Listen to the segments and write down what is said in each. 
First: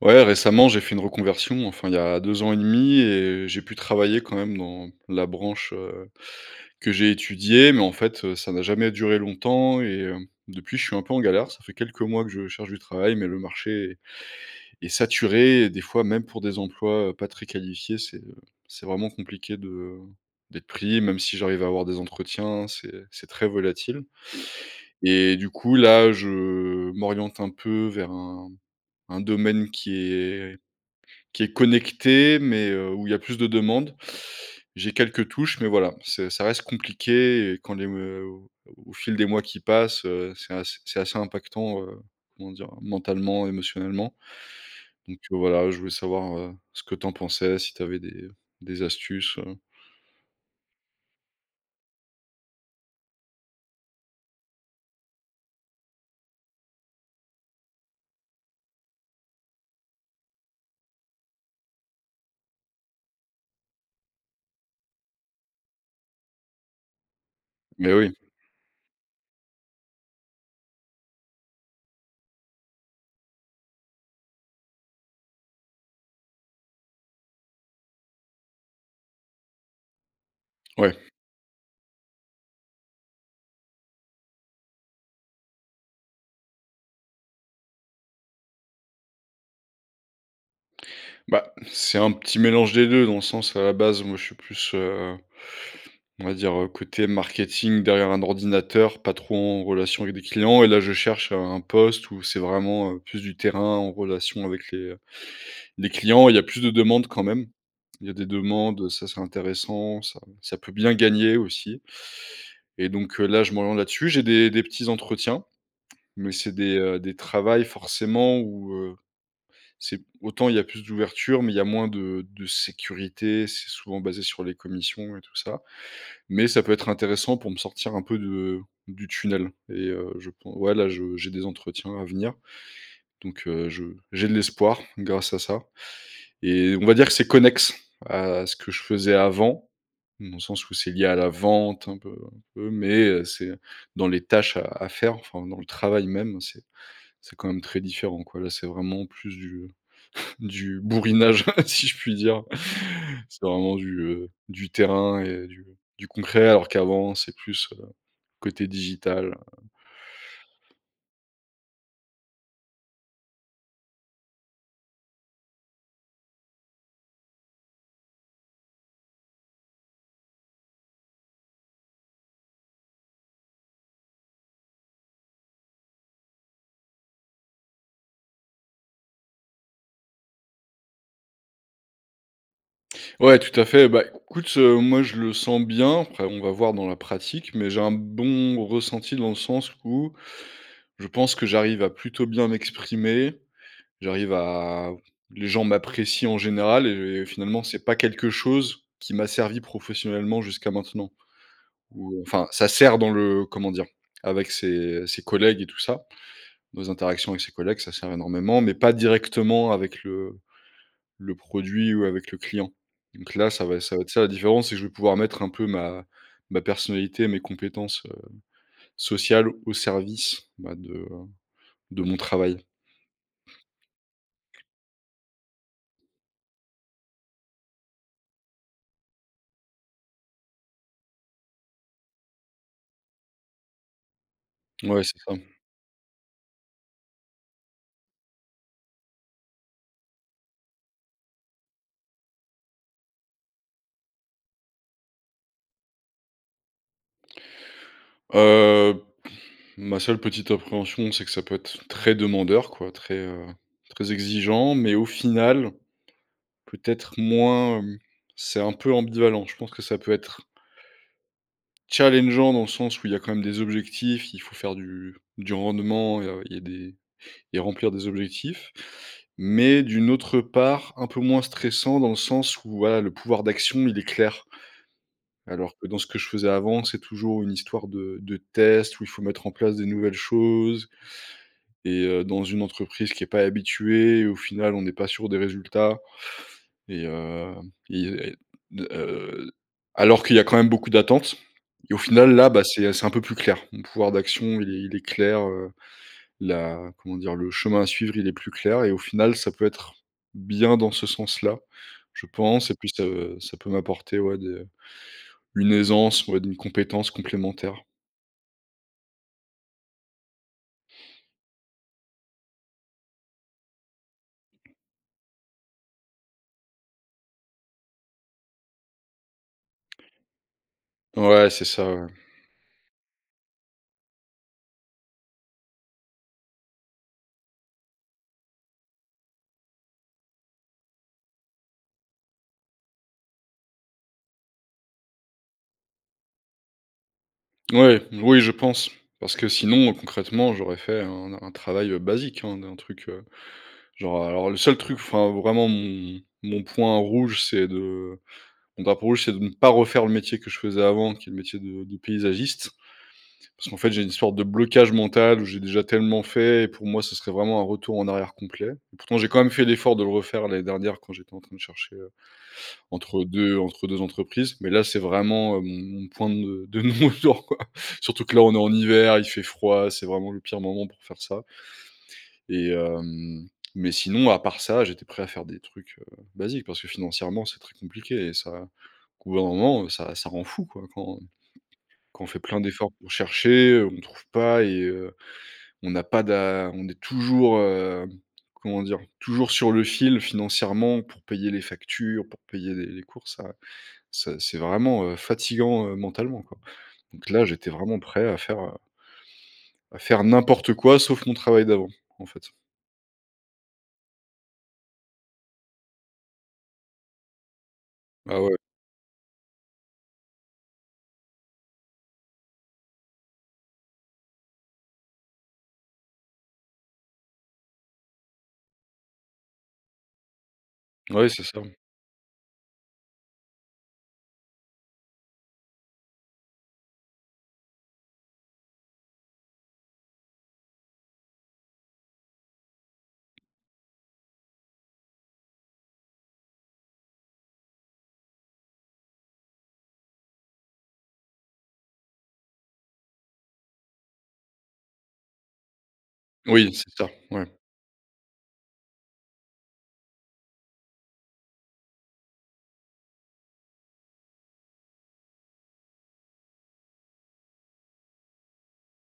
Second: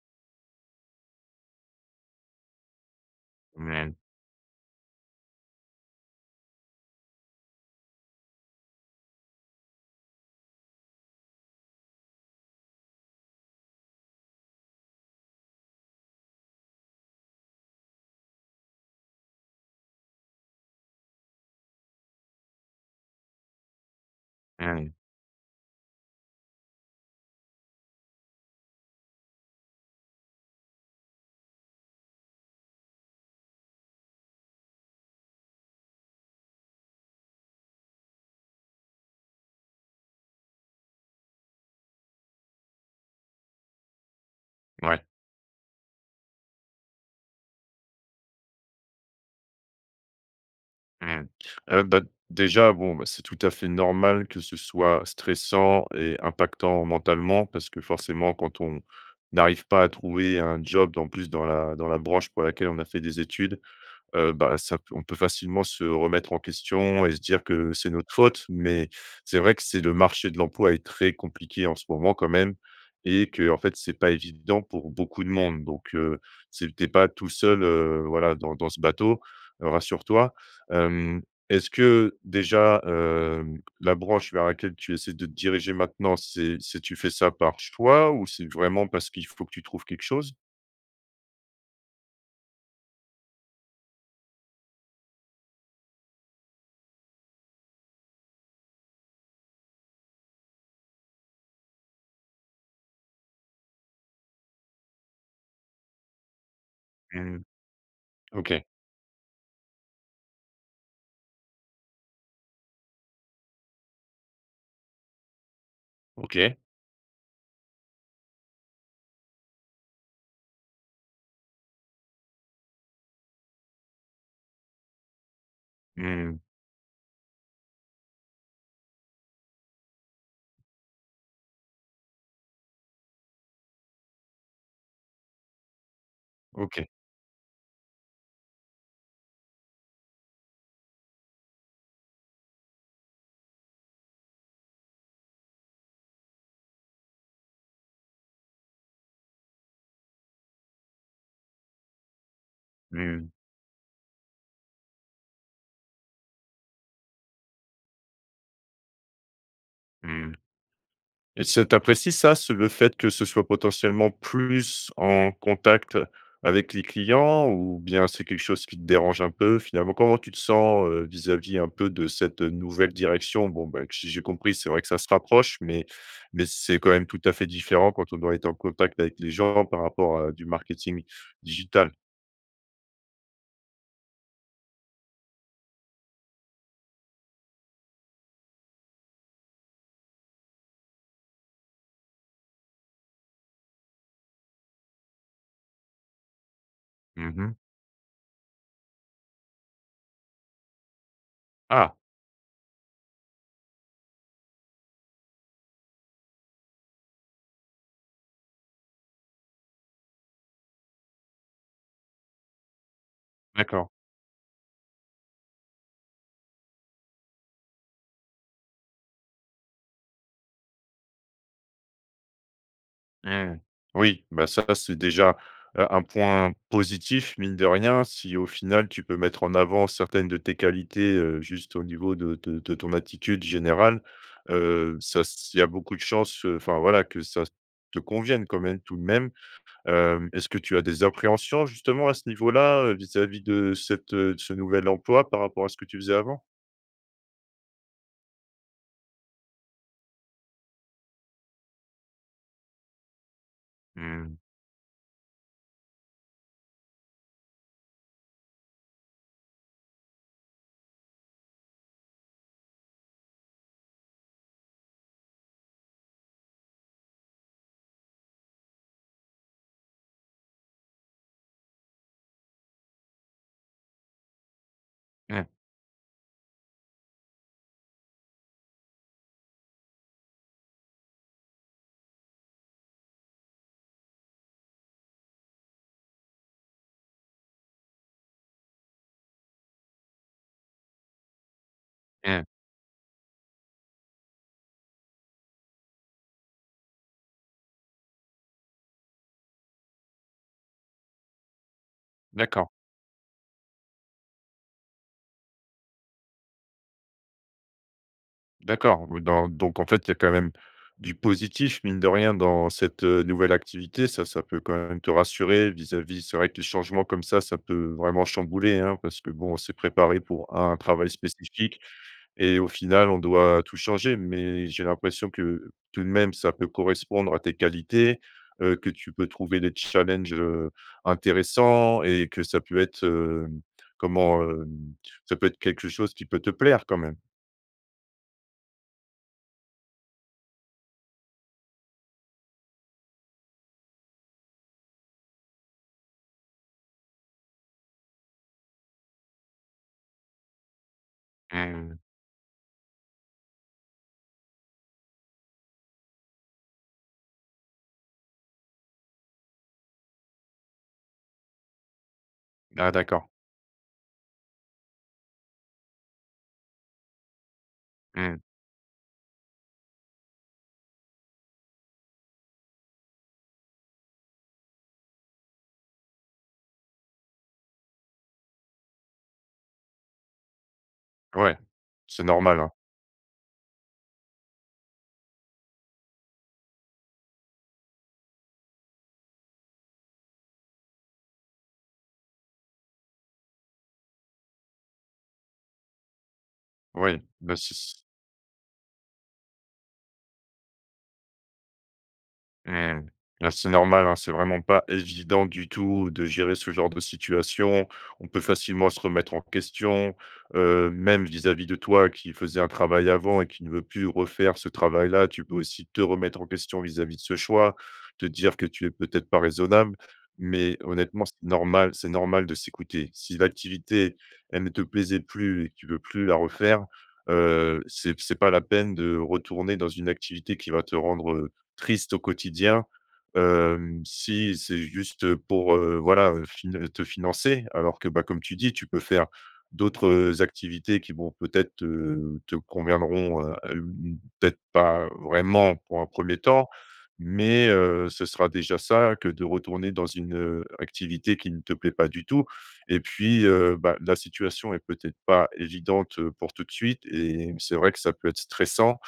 Ouais, récemment, j'ai fait une reconversion, enfin il y a 2 ans et 1/2 et j'ai pu Mouais. travailler, quand même, dans la branche, heu, que j'ai étudiée, mais en fait, heu, ça n'a jamais duré longtemps et heu, depuis je suis un peu en galère. Ça fait quelques mois que je cherche du travail mais le marché est est saturé et des fois, même pour des emplois, heu, pas très qualifiés, c'est, heu, c'est vraiment compliqué de, heu, d'être pris. Même si j'arrive à avoir des entretiens, c'est c'est très volatile Mmh. et du coup, là, je m'oriente un peu vers un un domaine qui est qui est connecté mais heu, où il y a plus de demandes. J'ai quelques touches mais voilà. C'est ça reste compliqué, et quand les meuo au au fil des mois qui passent, heu, c'est ass c'est assez impactant, heu, comment dire? Mentalement, émotionnellement Ouais. donc heu, voilà, je voulais savoir, heu, ce que tu en pensais, si tu avais des, heu, des astuces, heu? Mmh. Heu, bah, déjà, bon, bah, c'est tout à fait normal que ce soit stressant et impactant mentalement parce que, forcément, quand on n'arrive pas à trouver un job, en plus, dans la dans la branche pour laquelle on a fait des études, heu, bah, ça pe on peut facilement se remettre en question et se dire que c'est Mais notre oui. faute. Mais c'est vrai que c'est le marché de l'emploi est très compliqué en ce moment quand même et qu'en fait, c'est pas évident pour beaucoup de monde donc heu, c'est tu es pas tout seul, heu, voilà, dans dans ce bateau, heu, rassure-toi. Ouais. Hem, est-ce que déjà, hem, la branche vers laquelle tu essaies de te diriger maintenant c'est c'est tu fais ça par choix ou c'est vraiment parce qu'il faut que tu trouves quelque chose? Bah, c'est un petit mélange des 2 dans le sens, à la base, moi, je suis plus, heu, on va dire, heu, côté marketing derrière un ordinateur, pas trop en relation avec des clients et là, je cherche un poste où c'est vraiment, heu, plus du terrain en relation avec les, heu, les clients. Il y a plus de demandes quand Mmh. même. Il y a des OK. demandes, heu, ça c'est intéressant, ça ça peut bien gagner aussi et donc, heu, là, je m'oriente là dessus. J'ai des des petits entretiens mais c'est OK. des, heu, des travails forcément où, heu, c'est p autant il y a plus d'ouverture mais il y a moins de de sécurité. C'est souvent basé sur les commissions et tout ça. Mmh. Mais ça peut être intéressant pour me sortir un peu de du tunnel et heu, je pen ouais, là, je j'ai des entretiens à venir donc, heu, je j'ai de l'espoir, grâce à ça et on OK. va dire que c'est connexe à ce que je faisais avant dans le sens où c'est lié à la vente un peu un peu. Mais heu, c'est dans les tâches à à faire, enfin, dans le travail même c'est c'est quand même très différent, quoi. Là, c'est vraiment plus du du bourrinage si je puis dire. Mmh. C'est vraiment du, heu, du terrain et du du concret alors qu'avant c'est plus, heu, côté digital, heu. Mmh. Et ce tu apprécies ça? Ce le fait que ce soit potentiellement plus en contact avec les clients ou bien c'est quelque chose qui te dérange un peu? Finalement, comment tu te sens, heu, vis-à-vis un peu de cette, heu, nouvelle direction? Bon, bah q si j'ai compris c'est vrai que ça se rapproche mais mais c'est quand même tout à fait différent quand on doit être en contact avec les gens par rapport à du marketing digital? Ouais, tout à fait. Bah, écoute, heu, moi je le sens bien, après on va voir dans la pratique. Mais j'ai un bon ressenti dans le sens où, je pense que j'arrive à plutôt bien m'exprimer. J'arrive à les gens m'apprécient en général et Mmh mh. finalement c'est pas quelque chose qui m'a servi professionnellement jusqu'à maintenant. Ah! Ou, enfin, ça sert dans le comment dire? Avec ses ses collègues et tout ça. Dans les interactions avec ses collègues, ça sert énormément mais pas directement avec le le produit ou avec le client. Donc là ça va D'accord. ça va être ça la différence, c'est que je vais pouvoir mettre un peu ma ma personnalité et mes compétences, heu, sociales, au service, bah, de, heu, de mon travail. Mmh. Oui, bah, ça c'est déjà, heu, un point positif, mine de rien, si au final tu peux mettre en avant certaines de tes qualités, heu, juste au niveau de de de ton attitude générale. Heu, Ouais, c'est ça, ça. s'il y a beaucoup de chance, heu, enfin voilà, que ça te convienne quand même tout de même. Hem, est-ce que tu as des appréhensions justement à ce niveau-là, heu, vis-à-vis de cette heu, de ce nouvel emploi par rapport à ce que tu faisais avant? Heu, ma seule petite appréhension c'est que ça peut être très demandeur quoi, très, heu, très Mmh. exigeant, mais au final, peut-être moins, hem, c'est un peu ambivalent. Je pense que ça peut être challengeant dans le sens où il y a quand même des objectifs, il faut faire du du rendement et heu, il y a des et remplir des objectifs, mais d'une autre part, un peu moins stressant dans le sens où voilà, le pouvoir d'action, il est clair. Mmh. Alors que dans ce que je faisais avant, c'est toujours une histoire de de test où il faut mettre en place des nouvelles choses et heu, dans une entreprise qui est pas habituée et au final, on n'est pas sûr des résultats et hem, il y a de, heu, alors qu'il y a quand même beaucoup d'attente et au final, Mmh. là, bah c'est, heu, c'est un peu plus clair. Mon pouvoir d'action il est il est clair, heu, la comment dire? Le chemin à suivre, il est plus clair et au final ça peut être bien dans ce sens-là. Je D'accord. pense et puis ça, heu, ça peut m'apporter, ouais, des, heu, une aisance, ouais, d'une compétence complémentaire. D'accord, oui, dans donc, en fait, il y a quand même du positif mine de rien dans cette, heu, nouvelle activité, ça, ça peut quand même te rassurer vis-à-vis c'est vrai que les changements comme ça, ça peut vraiment chambouler, hein, parce que, bon, on s'est préparé pour un travail Ouais, c'est spécifique ça, ouais. et au final, on doit tout changer mais j'ai l'impression que, tout de même, ça peut correspondre à tes qualités, heu, que tu peux trouver des petits challenges, heu, intéressants et que ça peut être, hem, comment? Hem, ça peut être quelque chose qui peut te plaire quand même? Mouais. Oui, je pense, parce que sinon concrètement, j'aurais fait un n un travail basique, hein, d'un truc, heu, genre alors le seul truc, enfin, vraiment, mon mon point rouge, c'est de mon drapeau rouge, c'est de ne pas refaire le métier que je faisais avant qui est le métier de Mmh de mh. paysagiste. Parce qu'en fait j'ai une histoire de blocage mental où j'ai déjà tellement fait et pour moi, ce serait vraiment un retour en arrière complet et pourtant j'ai quand même fait l'effort de le refaire l'année dernière quand j'étais en train de chercher, heu, Ah d'accord. entre 2 entre 2 entreprises, mais là, c'est vraiment, heu, mon mon point de de non retour quoi, surtout que là Mmh. on est en hiver, il fait froid, c'est vraiment le pire moment pour faire ça. Et hem, mais sinon à part ça, j'étais prêt à faire des trucs, heu, basiques parce que financièrement, c'est très compliqué et ça qu'au bout d'un moment ça ça rend fou quoi quand Ouais. quand C'est on fait plein normal, hein. d'efforts pour chercher, heu, on trouve pas et heu, on a pas d'a on est toujours, hem, comment dire? Toujours sur le fil financièrement pour payer les factures, pour payer les les courses ça ça c'est vraiment, heu, fatiguant, heu, mentalement quoi. Ouais, Donc là, bah, j'étais si vraiment s prêt à faire, heu à faire n'importe quoi, sauf mon travail d'avant en fait. Mmh, hein, c'est normal, hein, c'est vraiment pas évident du tout de gérer ce genre de situation. On Ah peut ouais. facilement se remettre en question, heu, même vis-à-vis de toi qui faisait un travail avant et qui ne veut plus refaire ce travail-là, tu peux aussi te remettre en question vis-à-vis de ce choix, te dire que tu es peut-être pas raisonnable, mais honnêtement, Mouais, c'est c'est ça. normal c'est normal de s'écouter. Si l'activité, elle ne te plaisait plus et tu veux plus la refaire, heu, c'est c'est pas la peine de retourner dans une activité qui va te rendre, heu, triste au quotidien, hem, si c'est juste pour, heu, voilà, fine heu, te financer alors que, bah comme tu dis tu peux faire d'autres, heu, activités qui vont peut-être heu, te conviendront, hem, mmh, peut-être pas vraiment pour un 1er temps Oui, c'est ça, ouais. mais, heu, ce sera déjà ça, que de retourner dans une, heu, activité qui ne te plaît pas du tout et puis, heu, bah, la situation est peut-être pas évidente, heu, pour tout de suite et c'est vrai que ça peut être stressant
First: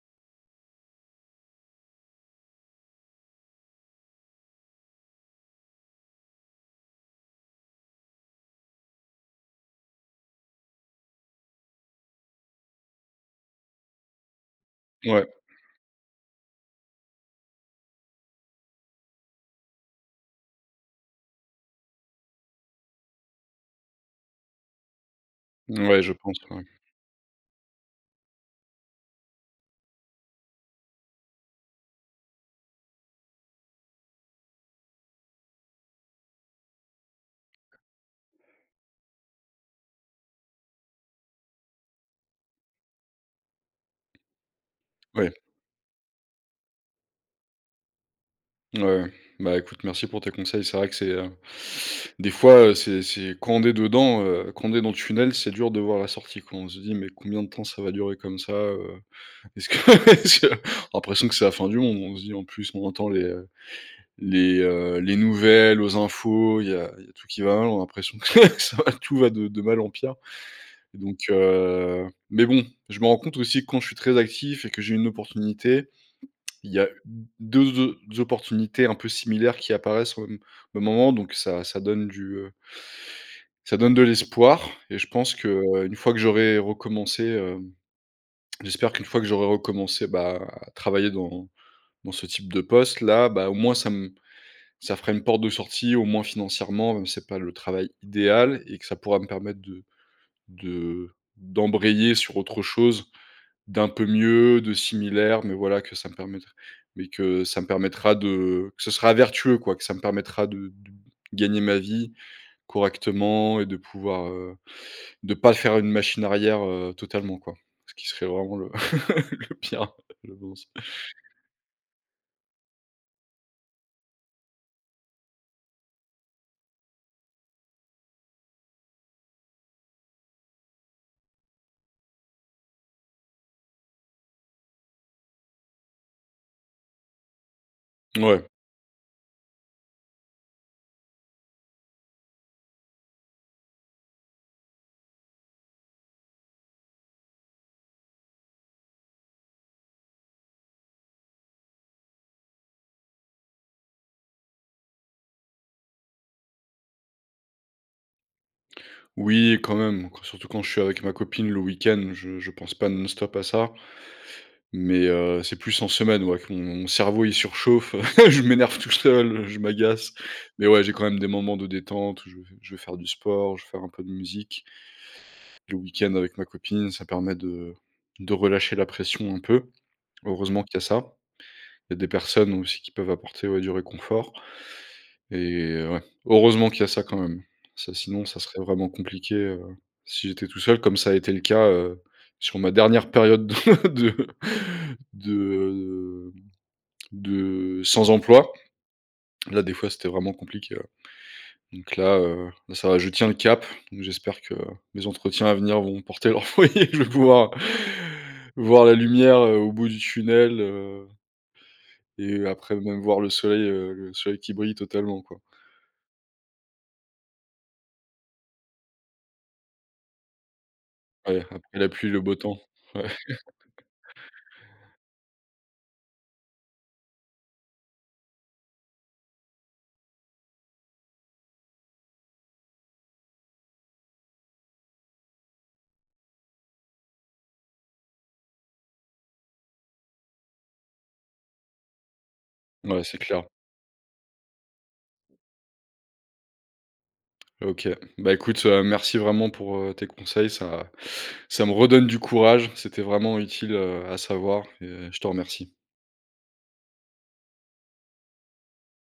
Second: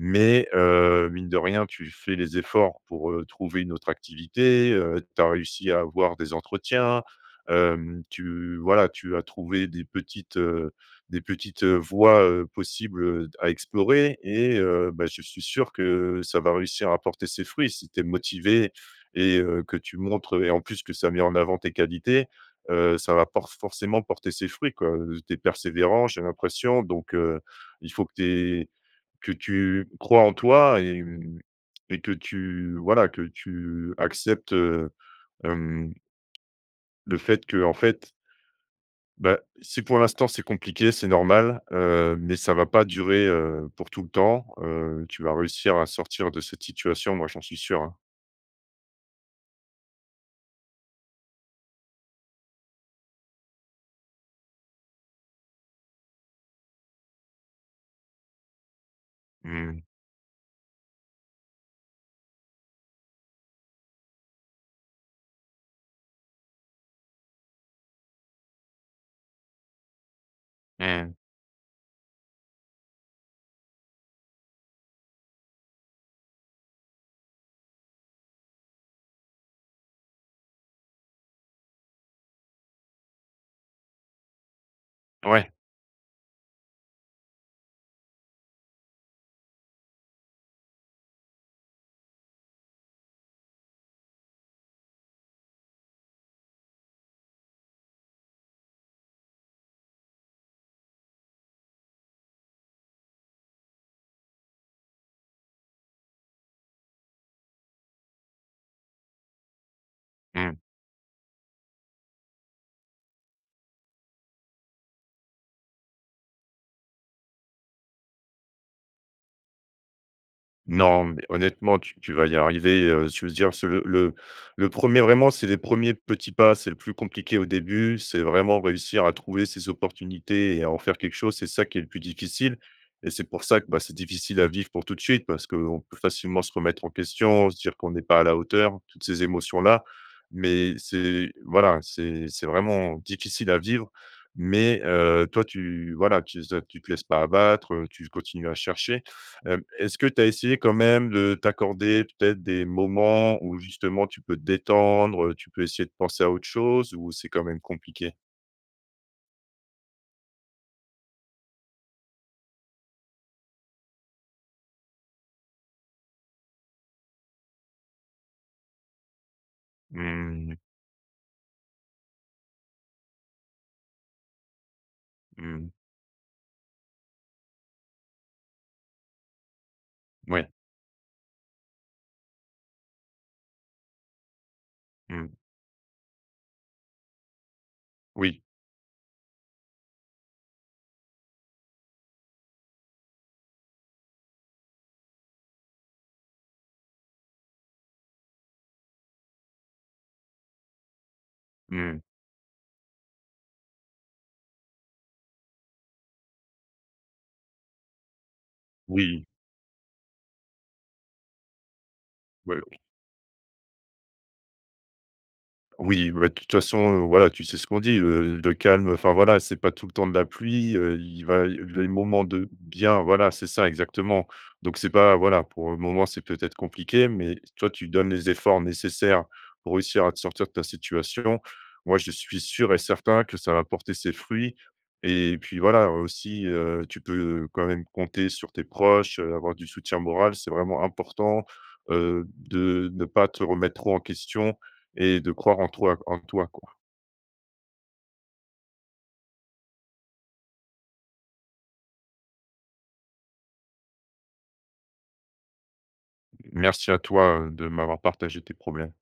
mais, heu, mine de rien, tu fais les efforts pour, heu, trouver une autre activité, heu, tu as réussi à avoir des entretiens, hem, tu, voilà, tu as trouvé des petites, heu, des petites voies, heu, possibles à explorer et heu, bah, je Ouais. suis sûr que ça va réussir à porter ses fruits si tu es motivé et heu, que tu montres et en plus que ça met en avant tes qualités, heu, ça va por forcément porter ses fruits quoi, heu, tu es Mouais, persévérant, je j'ai pense, ouais. l'impression, donc, heu, il faut que tu es que tu crois en toi et mmh et que tu voilà, que tu acceptes, heu, hem, le fait qu'en fait bah, si pour l'instant c'est compliqué, c'est normal, heu, mais ça va pas durer, heu, pour tout le temps, heu, tu vas Ouais. réussir à sortir de cette situation, moi j'en suis sûr, hein. Mouais, ouais, bah écoute merci pour tes conseils, c'est vrai que c'est, heu, des fois, heu, c'est c'est quand on est dedans, heu, quand on est dans le tunnel, c'est dur de voir la sortie, quoi, on se dit: «Mais combien de temps ça va durer comme ça?» heu, est-ce que Mmh. je l'impression que c'est la fin du monde. On se dit en plus on entend les, heu, les, heu, les nouvelles aux infos, il y a il y a tout qui va l'en l'impression que ça va, tout va de de mal en pire Mmh. donc, heu, mais bon je me rends compte aussi quand je suis très actif et que j'ai une opportunité, il y a d deux o opportunités un peu similaires qui apparaissent au m au moment donc ça ça donne du, heu ça donne de l'espoir et je pense Ouais. qu'une fois que j'aurai recommencé, hem, j'espère qu'une fois que j'aurai recommencé, bah à travailler dans dans ce type de poste-là, bah au moins ça m ça fera une porte de sortie, au moins financièrement. Même si c'est pas le travail idéal et que ça pourra me permettre de de d'embrayer sur autre chose d'un peu mieux, de similaire, mais voilà que ça me permettre mais que ça me permettra de que ce sera vertueux, quoi, que ça me permettra Mmh. de d de gagner ma vie correctement et de pouvoir, heu, de pas faire une machine arrière, heu, totalement, quoi, ce qui serait vraiment le le pire, je pense. Non mais honnêtement, tu tu vas y arriver, heu, s je veux dire ce le le-le 1er vraiment c'est les 1ers petits pas, c'est le plus compliqué au début, c'est vraiment réussir à trouver ces opportunités et à en faire quelque chose. C'est ça qui est le plus difficile et c'est pour ça que bah, c'est difficile à vivre pour tout de suite parce qu'on peut facilement se remettre en question, se dire qu'on n'est pas à «la Mouais. hauteur», toutes ces émotions-là. Mais c'est, voilà, c'est c'est vraiment difficile à vivre. Mais, heu, toi, tu voilà, tu ze tu te laisses pas abattre, heu, tu continues à chercher, hem, est-ce que tu as essayé quand même de t'accorder peut-être des moments où, justement, tu peux te détendre, heu, tu peux essayer de penser à autre chose ou c'est quand même compliqué? Oui, quand même. Quand surtout quand je suis avec ma copine, le week-end, je je pense pas non stop à ça mais, heu, c'est plus en semaine, ouais, que mon cerveau, il surchauffe, heu. Je m'énerve tout seul, je m'agace, Mmh. mais ouais, j'ai quand même des moments de détente, je vais je vais faire du sport, je vais faire un peu de musique. Mmh mh. Le weekend avec ma copine, ça permet de de relâcher la pression un peu. Mouais. Heureusement qu'il y a ça. Il y a des personnes aussi qui peuvent apporter, ouais, du réconfort Mmh. et ouais, heureusement qu'il y a ça quand même. Ça sinon, ça Oui. serait vraiment compliqué, heu, si j'étais tout seul. Comme ça a été le cas, heu, sur ma dernière période de de de, heu, de sans emploi. Là, des fois, c'était vraiment compliqué, ouais donc Mmh. là, heu, là, ça va. Je tiens le cap donc j'espère que les entretiens à venir vont porter leurs fruits. Je vais pouvoir voir la Oui. lumière, heu, au bout du tunnel, heu et heu, Ouais, après oui. même, voir le soleil, heu, le soleil qui brille totalement, quoi. Oui, b bah, de toute façon, heu, voilà, tu sais ce qu'on dit, heu, le calme, enfin, voilà, c'est pas tout le temps de la pluie, heu, il Ouais, va y après les la pluie, le moments beau de temps. bien Ouais. voilà, c'est ça exactement, donc c'est pas voilà pour le moment, c'est peut-être compliqué, mais toi, tu donnes les efforts nécessaires pour réussir à te sortir de ta situation. Moi, je suis sûr et certain que ça va porter ses fruits et puis, voilà, heu, aussi, heu, tu peux quand même compter sur tes proches, heu, avoir du soutien moral. C'est vraiment important, heu, de Ouais, ne c'est pas te clair. remettre trop en question et de croire en toi, q en toi, quoi. OK. Bah écoute, heu, merci vraiment pour, heu, tes conseils. Ça ça me redonne du courage, c'était vraiment utile, heu, à savoir et je te remercie. Merci à toi, heu, de m'avoir partagé tes problèmes.